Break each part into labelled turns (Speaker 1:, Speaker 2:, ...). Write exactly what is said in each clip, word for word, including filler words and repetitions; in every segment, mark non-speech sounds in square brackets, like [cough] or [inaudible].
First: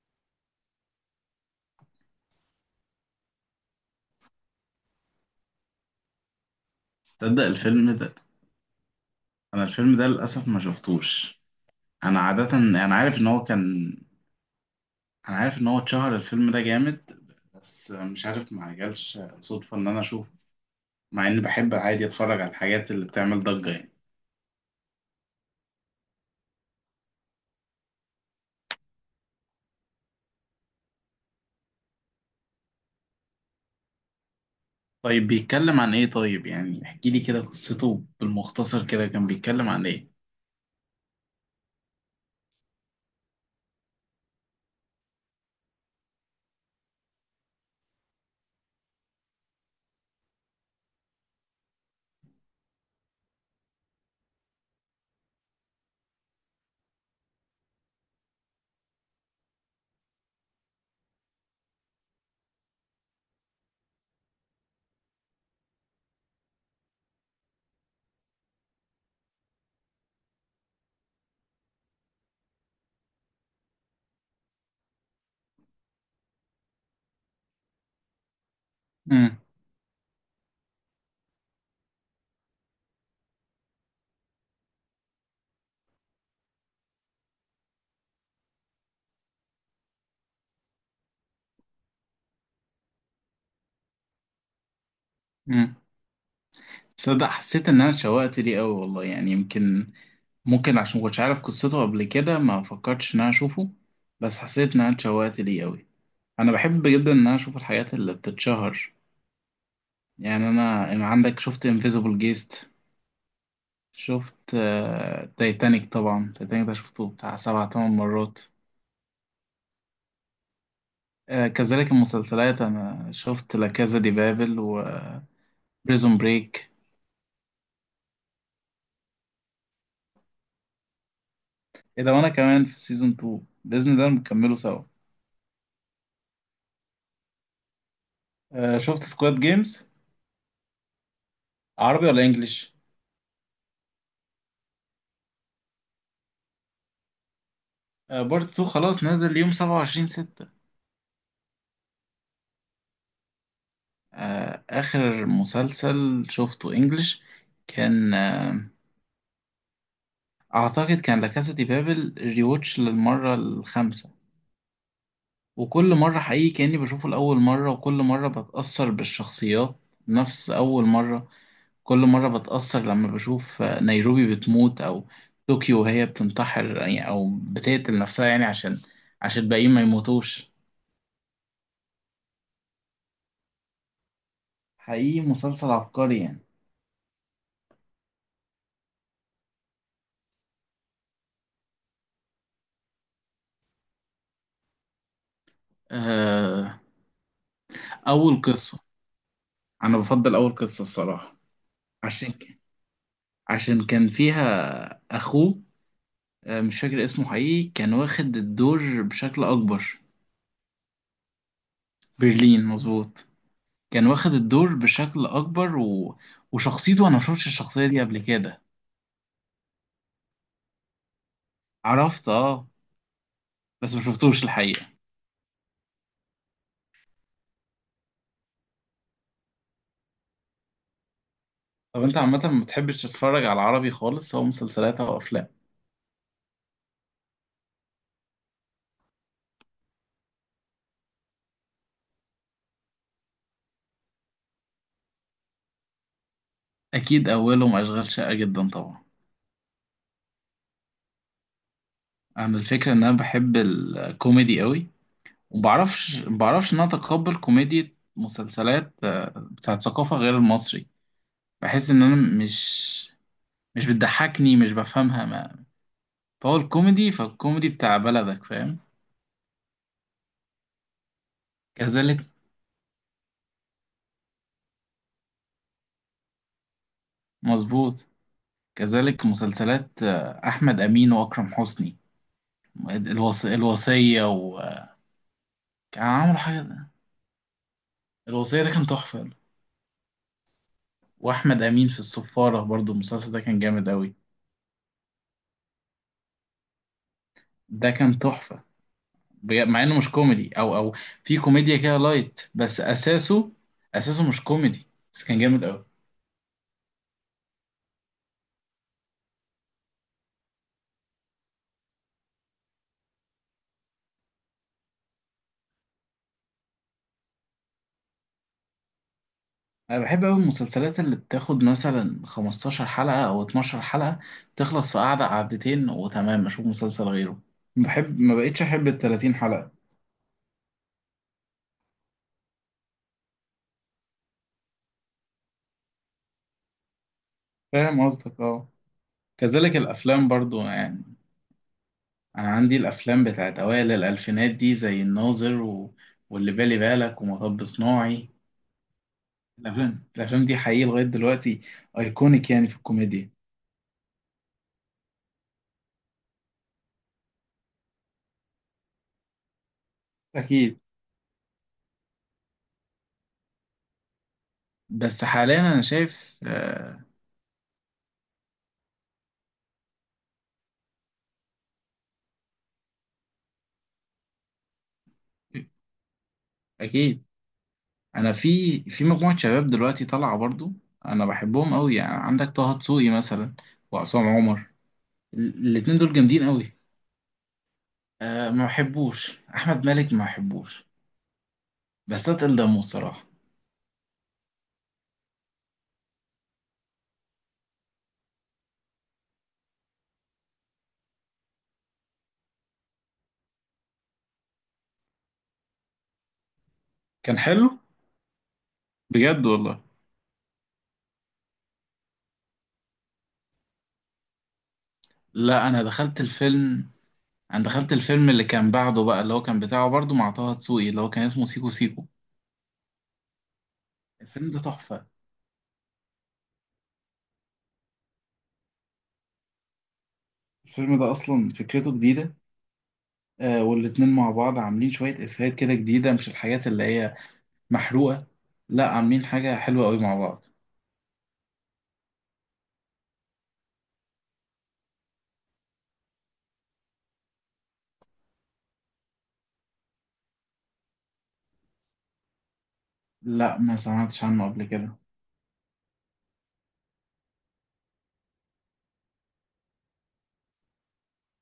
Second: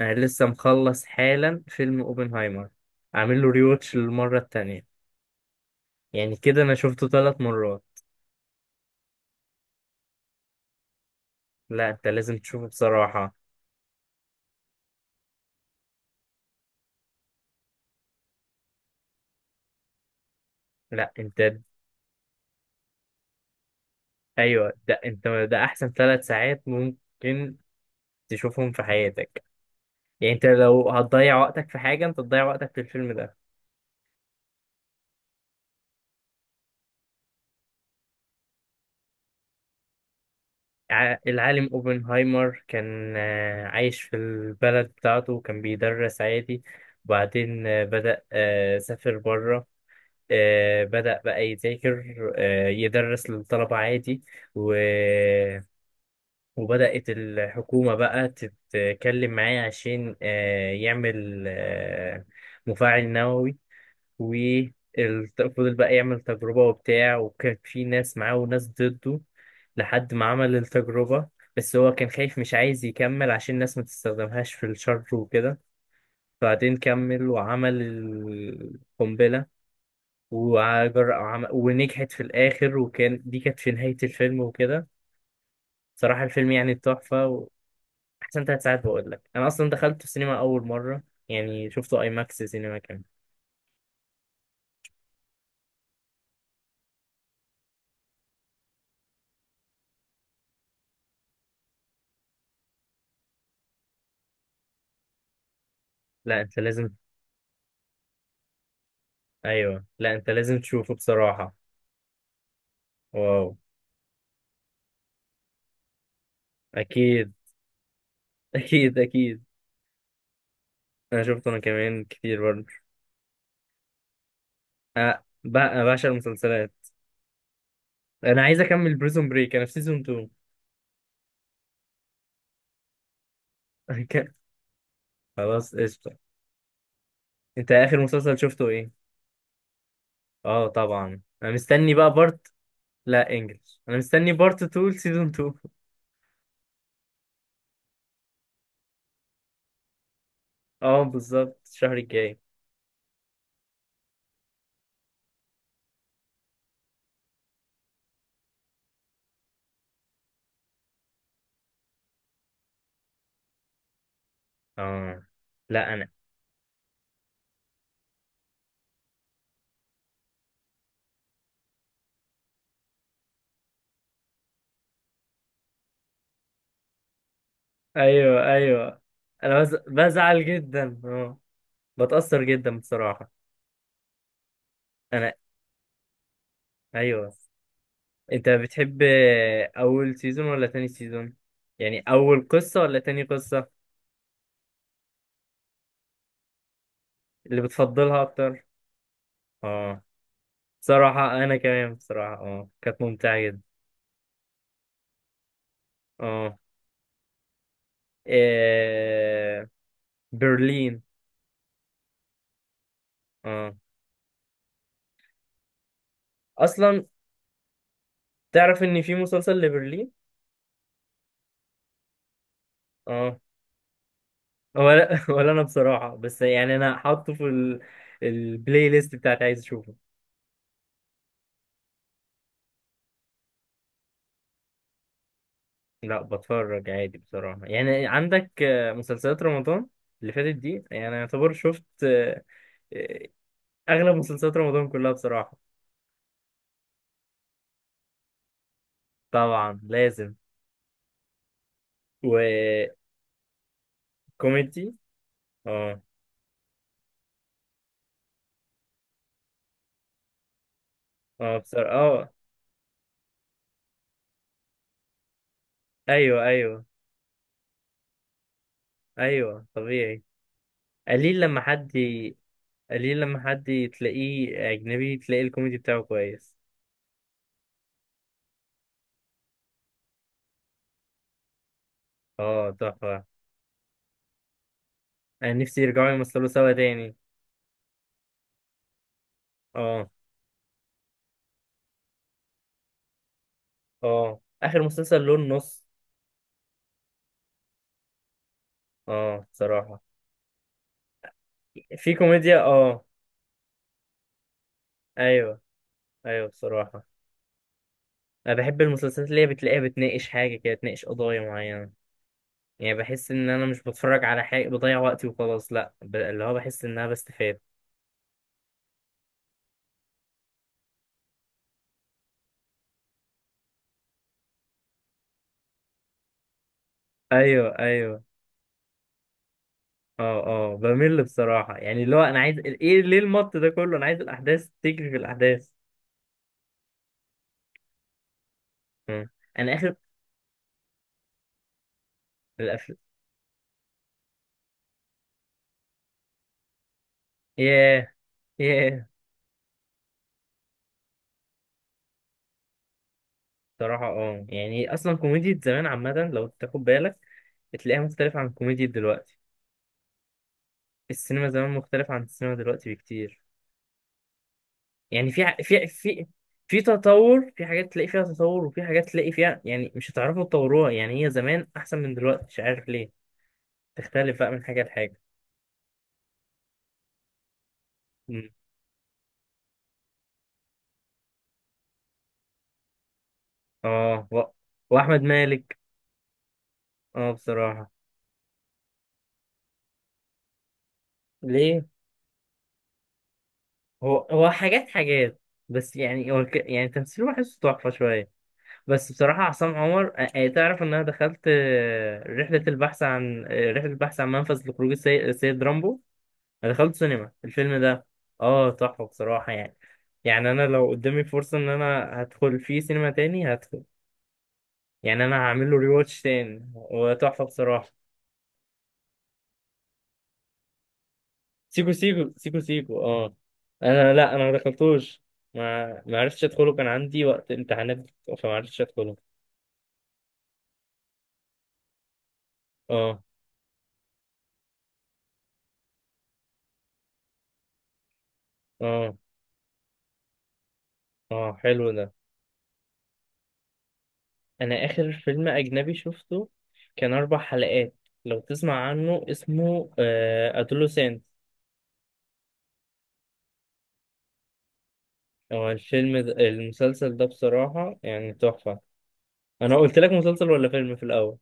Speaker 1: انا لسه مخلص حالا فيلم اوبنهايمر، عامل له ريوتش للمره التانية. يعني كده انا شفته ثلاث
Speaker 2: تصدق
Speaker 1: مرات.
Speaker 2: الفيلم ده؟ انا الفيلم ده للاسف ما شفتوش.
Speaker 1: لا، انت
Speaker 2: انا
Speaker 1: لازم
Speaker 2: عاده
Speaker 1: تشوفه
Speaker 2: انا عارف ان
Speaker 1: بصراحه.
Speaker 2: هو كان انا عارف ان هو اتشهر الفيلم ده جامد. بس مش عارف ما جالش صدفه ان انا اشوفه.
Speaker 1: لا
Speaker 2: مع اني
Speaker 1: انت.
Speaker 2: بحب عادي اتفرج على الحاجات اللي بتعمل ضجه، يعني.
Speaker 1: ايوه، ده انت ده احسن ثلاث ساعات ممكن تشوفهم في حياتك. يعني انت لو هتضيع وقتك في حاجه، انت تضيع وقتك في الفيلم ده.
Speaker 2: طيب، بيتكلم عن ايه؟ طيب يعني احكي لي كده قصته بالمختصر كده، كان بيتكلم عن ايه؟
Speaker 1: ع- العالم اوبنهايمر كان آه، عايش في البلد بتاعته، وكان بيدرس عادي. وبعدين آه، بدأ آه، سافر بره. آه، بدأ بقى يذاكر، آه، يدرس للطلبة عادي. و... وبدأت الحكومة بقى تتكلم معاه عشان آه، يعمل آه، مفاعل نووي. وفضل بقى يعمل تجربة وبتاع، وكان في ناس معاه وناس ضده لحد ما عمل التجربة. بس هو كان خايف، مش عايز يكمل عشان الناس ما تستخدمهاش في الشر وكده. بعدين كمل وعمل
Speaker 2: امم
Speaker 1: القنبلة. وعجر... وعم... ونجحت في الآخر، وكان دي كانت في نهاية الفيلم وكده. صراحة الفيلم يعني تحفة. وأحسن تلات ساعات بقول لك. أنا أصلا دخلت السينما أول مرة، يعني شفته أي ماكس سينما كان.
Speaker 2: امم تصدق حسيت ان انا اتشوقت ليه قوي والله، يعني يمكن ممكن عشان ما كنتش عارف قصته قبل كده، ما فكرتش ان انا اشوفه. بس حسيت ان انا اتشوقت ليه قوي.
Speaker 1: لا
Speaker 2: انا
Speaker 1: أنت
Speaker 2: بحب
Speaker 1: لازم.
Speaker 2: جدا ان انا اشوف الحاجات اللي بتتشهر.
Speaker 1: أيوه، لا أنت
Speaker 2: يعني
Speaker 1: لازم
Speaker 2: انا
Speaker 1: تشوفه
Speaker 2: أنا عندك
Speaker 1: بصراحة.
Speaker 2: شفت انفيزيبل جيست.
Speaker 1: واو.
Speaker 2: شفت تايتانيك، طبعا تايتانيك ده شفته
Speaker 1: أكيد.
Speaker 2: بتاع سبع تمن مرات.
Speaker 1: [laughs] أكيد أكيد. أنا
Speaker 2: آه،
Speaker 1: شفته أنا
Speaker 2: كذلك
Speaker 1: كمان كتير
Speaker 2: المسلسلات،
Speaker 1: برضه.
Speaker 2: انا شفت لا كازا دي بابل
Speaker 1: أه
Speaker 2: وبريزون
Speaker 1: بقى بعشق
Speaker 2: بريك.
Speaker 1: المسلسلات. أنا عايز أكمل بريزون بريك، أنا في سيزون اتنين.
Speaker 2: ايه ده، وانا كمان في سيزون اتنين باذن الله
Speaker 1: [laughs]
Speaker 2: نكمله سوا.
Speaker 1: خلاص قشطة. أنت آخر مسلسل شفته
Speaker 2: آه، شفت
Speaker 1: إيه؟
Speaker 2: سكواد جيمز.
Speaker 1: آه طبعا، أنا مستني
Speaker 2: عربي
Speaker 1: بقى
Speaker 2: ولا
Speaker 1: بارت.
Speaker 2: انجليش؟
Speaker 1: لا انجلش، انا مستني بارت اتنين سيزون اتنين.
Speaker 2: آه، بارت اتنين خلاص نازل يوم سبعة وعشرين ستة.
Speaker 1: اه بالظبط الشهر الجاي.
Speaker 2: آه، اخر مسلسل شفته انجليش كان، آه، اعتقد كان لاكاسا دي بابل ريوتش للمره الخامسه.
Speaker 1: اه. لا
Speaker 2: وكل
Speaker 1: انا.
Speaker 2: مره حقيقي كاني بشوفه لاول مره، وكل مره بتاثر بالشخصيات نفس اول مره. كل مره بتاثر لما بشوف نيروبي بتموت، او طوكيو وهي بتنتحر يعني، او بتقتل نفسها
Speaker 1: ايوه،
Speaker 2: يعني، عشان
Speaker 1: ايوه.
Speaker 2: عشان
Speaker 1: انا
Speaker 2: الباقيين
Speaker 1: بز...
Speaker 2: ما
Speaker 1: بزعل
Speaker 2: يموتوش.
Speaker 1: جدا، اه. بتأثر جدا بصراحة.
Speaker 2: حقيقي
Speaker 1: انا.
Speaker 2: مسلسل عبقري يعني.
Speaker 1: ايوه. انت بتحب اول سيزون ولا تاني سيزون؟ يعني اول قصة ولا تاني قصة
Speaker 2: آه،
Speaker 1: اللي بتفضلها
Speaker 2: اول
Speaker 1: اكتر؟
Speaker 2: قصه. انا
Speaker 1: اه.
Speaker 2: بفضل اول قصه
Speaker 1: بصراحة
Speaker 2: الصراحه.
Speaker 1: انا كمان، بصراحة
Speaker 2: عشان
Speaker 1: اه كانت ممتعة جدا.
Speaker 2: عشان كان فيها اخوه.
Speaker 1: اه.
Speaker 2: آه، مش فاكر اسمه، حقيقي كان واخد الدور بشكل
Speaker 1: إيه...
Speaker 2: أكبر.
Speaker 1: برلين.
Speaker 2: برلين، مظبوط.
Speaker 1: اه.
Speaker 2: كان واخد الدور بشكل أكبر، و...
Speaker 1: اصلا
Speaker 2: وشخصيته أنا مشوفتش الشخصية دي قبل كده.
Speaker 1: تعرف ان في مسلسل لبرلين.
Speaker 2: عرفت، اه.
Speaker 1: اه.
Speaker 2: بس مشوفتوش الحقيقة.
Speaker 1: ولا [laughs] ولا انا بصراحة، بس يعني انا حاطه في ال... البلاي ليست بتاعتي، عايز اشوفه.
Speaker 2: طب أنت عامة ما بتحبش تتفرج على العربي خالص، سواء مسلسلات أو أفلام؟
Speaker 1: لا بتفرج عادي بصراحة. يعني عندك آه، مسلسلات رمضان اللي فاتت دي، يعني يعتبر شفت آه، آه، اغلب مسلسلات رمضان كلها بصراحة.
Speaker 2: أكيد أولهم أشغال شاقة جدا طبعا.
Speaker 1: طبعا لازم.
Speaker 2: أنا الفكرة
Speaker 1: وكوميدي.
Speaker 2: إن أنا بحب الكوميدي قوي.
Speaker 1: اه،
Speaker 2: ومبعرفش مبعرفش إن أنا أتقبل كوميديا مسلسلات آه، بتاعت ثقافة غير المصري.
Speaker 1: اه،
Speaker 2: بحس
Speaker 1: بصراحة
Speaker 2: إن أنا
Speaker 1: اه.
Speaker 2: مش مش بتضحكني، مش بفهمها، ما.
Speaker 1: ايوه،
Speaker 2: فهو
Speaker 1: ايوه.
Speaker 2: الكوميدي فالكوميدي بتاع بلدك، فاهم.
Speaker 1: ايوه طبيعي. قليل لما حد
Speaker 2: كذلك،
Speaker 1: ي- قليل لما حد تلاقيه اجنبي تلاقي الكوميدي بتاعه كويس.
Speaker 2: مظبوط. كذلك مسلسلات آه، أحمد أمين وأكرم حسني.
Speaker 1: اه تحفة.
Speaker 2: الوص... الوصية، وكان
Speaker 1: يعني نفسي يرجعوا
Speaker 2: عملوا
Speaker 1: يمثلوا
Speaker 2: حاجة
Speaker 1: سوا
Speaker 2: ده.
Speaker 1: تاني.
Speaker 2: الوصية ده كان تحفة.
Speaker 1: اه.
Speaker 2: وأحمد أمين في الصفارة، برضو المسلسل ده كان جامد أوي.
Speaker 1: اه اخر مسلسل لون نص.
Speaker 2: ده كان تحفة.
Speaker 1: اه
Speaker 2: بج- مع إنه
Speaker 1: بصراحة.
Speaker 2: مش كوميدي، أو أو في كوميديا كده
Speaker 1: في
Speaker 2: لايت،
Speaker 1: كوميديا،
Speaker 2: بس
Speaker 1: اه.
Speaker 2: أساسه أساسه مش كوميدي. بس كان
Speaker 1: ايوه،
Speaker 2: جامد أوي.
Speaker 1: ايوه بصراحة. انا بحب المسلسلات اللي هي بتلاقيها بتناقش حاجة كده، بتناقش قضايا معينة. يعني بحس ان انا مش بتفرج على حاجة بضيع وقتي وخلاص، لا ب... اللي هو بحس ان انا بستفاد.
Speaker 2: انا بحب قوي المسلسلات اللي بتاخد مثلا خمستاشر حلقة او اتناشر حلقة، تخلص في قعدة قعدتين وتمام اشوف مسلسل غيره.
Speaker 1: ايوه،
Speaker 2: بحب،
Speaker 1: ايوه.
Speaker 2: ما بقتش احب ال تلاتين حلقة.
Speaker 1: اه، اه، بمل بصراحة. يعني اللي هو انا عايز ايه؟ ليه المط ده كله؟ انا عايز الاحداث تجري في الاحداث.
Speaker 2: فاهم قصدك، اه.
Speaker 1: مم. انا
Speaker 2: كذلك
Speaker 1: اخر.
Speaker 2: الافلام برضو يعني. انا عندي
Speaker 1: الافلام.
Speaker 2: الافلام بتاعت اوائل الالفينات دي زي الناظر، و... واللي بالي بالك ومطب
Speaker 1: ياه،
Speaker 2: صناعي.
Speaker 1: ياه.
Speaker 2: الافلام الافلام دي حقيقي لغاية دلوقتي ايكونيك يعني في الكوميديا.
Speaker 1: صراحة اه، يعني اصلا كوميديا زمان عامة لو تاخد بالك بتلاقيها مختلفة عن كوميديا دلوقتي.
Speaker 2: اكيد.
Speaker 1: السينما زمان مختلفة عن السينما دلوقتي بكتير.
Speaker 2: بس
Speaker 1: يعني في ع-
Speaker 2: حاليا انا
Speaker 1: في في
Speaker 2: شايف
Speaker 1: في
Speaker 2: آه،
Speaker 1: تطور. في حاجات تلاقي فيها تطور، وفي حاجات تلاقي فيها يعني مش هتعرفوا تطوروها، يعني هي زمان احسن من دلوقتي، مش عارف ليه. تختلف بقى من حاجة لحاجة.
Speaker 2: اكيد. انا
Speaker 1: مم.
Speaker 2: في في مجموعه شباب دلوقتي طالعه برضو. انا بحبهم قوي يعني، عندك طه دسوقي مثلا. وعصام
Speaker 1: اه و...
Speaker 2: عمر.
Speaker 1: واحمد
Speaker 2: ال-
Speaker 1: مالك.
Speaker 2: الاتنين دول جامدين قوي.
Speaker 1: اه بصراحة.
Speaker 2: أه، ما بحبوش احمد مالك ما بحبوش.
Speaker 1: ليه؟
Speaker 2: بس اتقل دمه الصراحه.
Speaker 1: هو هو حاجات حاجات، بس يعني هو ك- يعني تمثيله بحسه تحفة شوية. بس بصراحة عصام عمر، آه، تعرف إن أنا دخلت، آه، رحلة البحث عن آه، رحلة البحث عن منفذ لخروج السي- السيد رامبو. أنا دخلت سينما
Speaker 2: كان حلو.
Speaker 1: الفيلم ده. آه تحفة
Speaker 2: بجد
Speaker 1: بصراحة يعني.
Speaker 2: والله.
Speaker 1: يعني أنا لو قدامي فرصة إن أنا هدخل فيه سينما تاني هدخل. يعني أنا
Speaker 2: لا،
Speaker 1: هعمل له
Speaker 2: انا دخلت
Speaker 1: ريواتش تاني،
Speaker 2: الفيلم
Speaker 1: هو تحفة
Speaker 2: انا
Speaker 1: بصراحة.
Speaker 2: دخلت الفيلم اللي كان بعده بقى، اللي هو كان بتاعه برضو مع طه دسوقي، اللي هو كان اسمه سيكو
Speaker 1: سيكو
Speaker 2: سيكو.
Speaker 1: سيكو سيكو سيكو، آه. أنا لأ، أنا
Speaker 2: الفيلم
Speaker 1: ما
Speaker 2: ده تحفه.
Speaker 1: دخلتوش. ما ما عرفتش أدخله، كان عندي وقت امتحانات، فما عرفتش أدخله.
Speaker 2: الفيلم ده اصلا فكرته جديده.
Speaker 1: آه،
Speaker 2: أه، والاتنين مع بعض عاملين شويه افيهات كده جديده، مش الحاجات اللي هي محروقة. لا،
Speaker 1: آه،
Speaker 2: عاملين حاجة حلوة قوي مع بعض.
Speaker 1: آه حلو ده. انا اخر فيلم اجنبي شفته كان اربع حلقات، لو تسمع عنه اسمه ادولوسنت.
Speaker 2: لا، ما سمعتش عنه قبل كده.
Speaker 1: هو الفيلم ده المسلسل ده بصراحة يعني تحفة. انا قلت لك مسلسل ولا فيلم في الاول؟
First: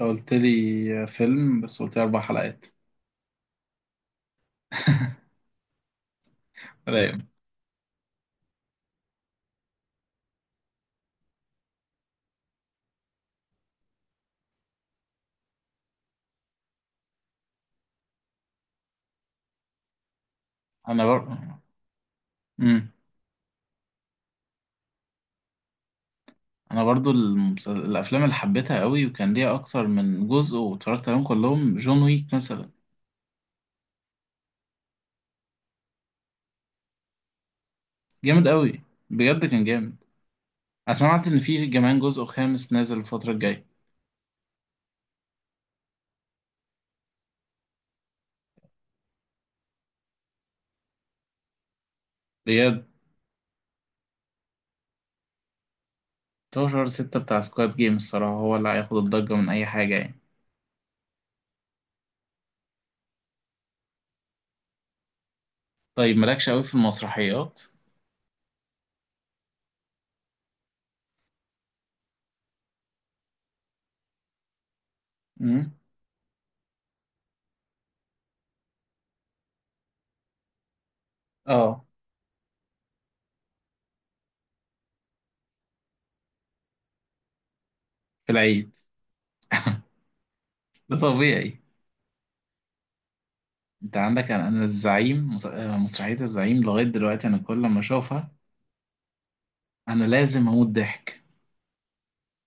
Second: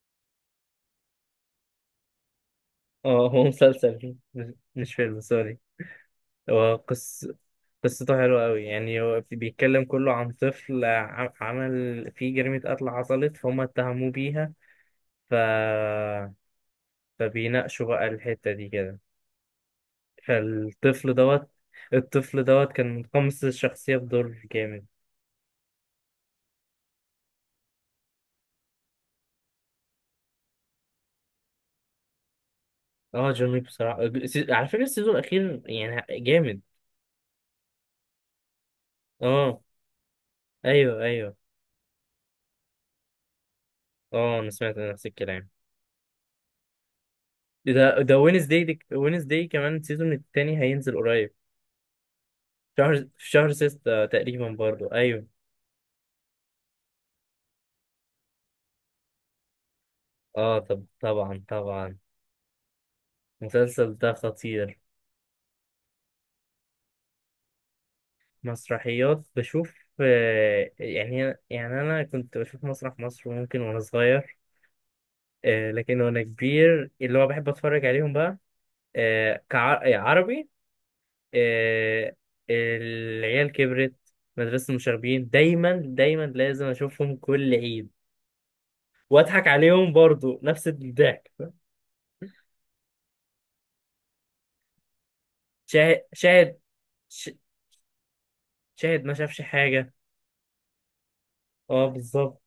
Speaker 2: انت قلت لي فيلم، بس قلت لي أربع حلقات.
Speaker 1: اه هو مسلسل مش مش فيلم،
Speaker 2: [laughs]
Speaker 1: سوري. هو
Speaker 2: رايق.
Speaker 1: قص... قصته حلوة قوي. يعني هو بيتكلم كله عن طفل ع- عمل فيه جريمة قتل حصلت فهم اتهموه بيها. ف... فبيناقشوا بقى الحتة دي كده.
Speaker 2: أنا
Speaker 1: فالطفل
Speaker 2: بر...
Speaker 1: دوت الطفل دوت
Speaker 2: مم.
Speaker 1: كان متقمص الشخصية بدور جامد.
Speaker 2: أنا برضو المسل... الأفلام اللي حبيتها قوي وكان ليها أكتر من جزء واتفرجت عليهم كلهم، جون ويك مثلا.
Speaker 1: اه جون ويك بصراحة السي- على فكرة السيزون الأخير يعني جامد.
Speaker 2: جامد قوي. بجد
Speaker 1: اه
Speaker 2: كان جامد. أنا
Speaker 1: أيوه،
Speaker 2: سمعت
Speaker 1: أيوه.
Speaker 2: إن في كمان جزء خامس نازل الفترة الجاية.
Speaker 1: اه أنا سمعت نفس الكلام. ده ده وينزداي وينزداي كمان السيزون التاني هينزل قريب.
Speaker 2: بجد؟
Speaker 1: شهر، في شهر ستة تقريبا برضو، أيوه.
Speaker 2: ستاشر ستة بتاع سكواد جيم، الصراحة هو اللي هياخد الضجة من أي حاجة يعني.
Speaker 1: اه طب طبعا، طبعا. المسلسل ده خطير.
Speaker 2: طيب مالكش قوي في المسرحيات؟
Speaker 1: مسرحيات بشوف آه، يعني، يعني أنا كنت بشوف مسرح مصر ممكن وأنا صغير.
Speaker 2: مم.
Speaker 1: آه، لكن وانا كبير اللي هو بحب اتفرج عليهم بقى آه، كعربي.
Speaker 2: اه.
Speaker 1: العيال كبرت. مدرسة المشاغبين دايما دايما لازم اشوفهم كل عيد،
Speaker 2: العيد.
Speaker 1: واضحك عليهم برضو نفس
Speaker 2: ده
Speaker 1: الضحك.
Speaker 2: طبيعي. انت عندك انا أنا الزعيم، مس- آه،
Speaker 1: شاهد
Speaker 2: مسرحية
Speaker 1: شاهد
Speaker 2: الزعيم لغاية دلوقتي
Speaker 1: ش-
Speaker 2: انا كل ما اشوفها،
Speaker 1: شاهد ما شافش حاجة.
Speaker 2: انا لازم اموت ضحك.
Speaker 1: اه بالظبط.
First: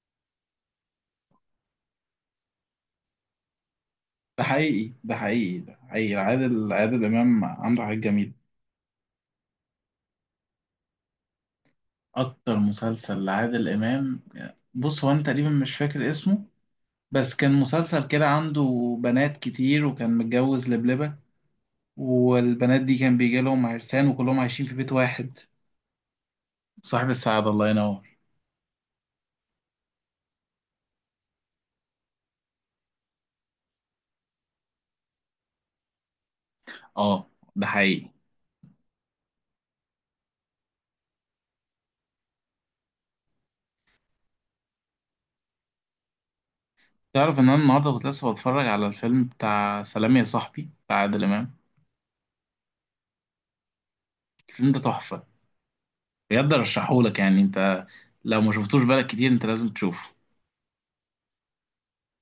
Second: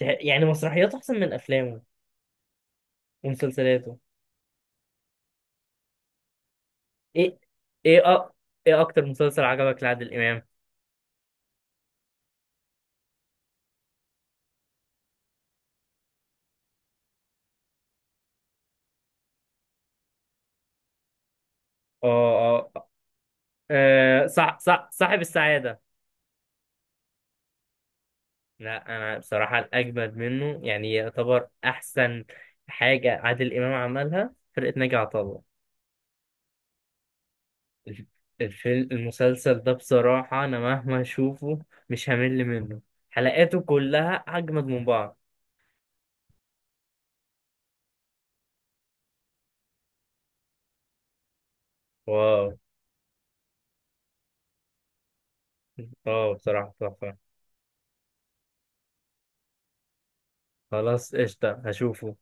Speaker 1: شاهد- يعني مسرحياته احسن من افلامه ومسلسلاته.
Speaker 2: ده حقيقي، ده حقيقي، ده حقيقي. عادل عادل
Speaker 1: ايه
Speaker 2: امام عنده حاجات
Speaker 1: ايه أ...
Speaker 2: جميلة.
Speaker 1: ايه اكتر مسلسل عجبك لعادل امام؟
Speaker 2: اكتر مسلسل لعادل امام. بص هو انا تقريبا مش فاكر اسمه. بس كان مسلسل كده عنده بنات كتير، وكان متجوز لبلبة.
Speaker 1: اه، اه،
Speaker 2: والبنات دي كان بيجي لهم عرسان،
Speaker 1: آه،
Speaker 2: وكلهم
Speaker 1: صح،
Speaker 2: عايشين في
Speaker 1: صح،
Speaker 2: بيت
Speaker 1: صاحب
Speaker 2: واحد.
Speaker 1: السعادة.
Speaker 2: صاحب السعادة، الله ينور.
Speaker 1: لا انا بصراحه الاجمد منه، يعني يعتبر احسن حاجه عادل امام عملها فرقه ناجي عطا الله.
Speaker 2: اه. ده
Speaker 1: الف-
Speaker 2: حقيقي.
Speaker 1: الفيلم المسلسل ده بصراحه انا مهما اشوفه مش همل منه. حلقاته كلها اجمد من بعض.
Speaker 2: تعرف ان انا النهارده كنت لسه بتفرج على الفيلم بتاع سلام يا صاحبي بتاع عادل امام.
Speaker 1: واو.
Speaker 2: الفيلم ده تحفه.
Speaker 1: اه
Speaker 2: بجد،
Speaker 1: بصراحه تحفه.
Speaker 2: ارشحهولك يعني انت. لو ما شفتوش بالك كتير، انت لازم تشوفه.
Speaker 1: خلاص قشطه، هشوفه.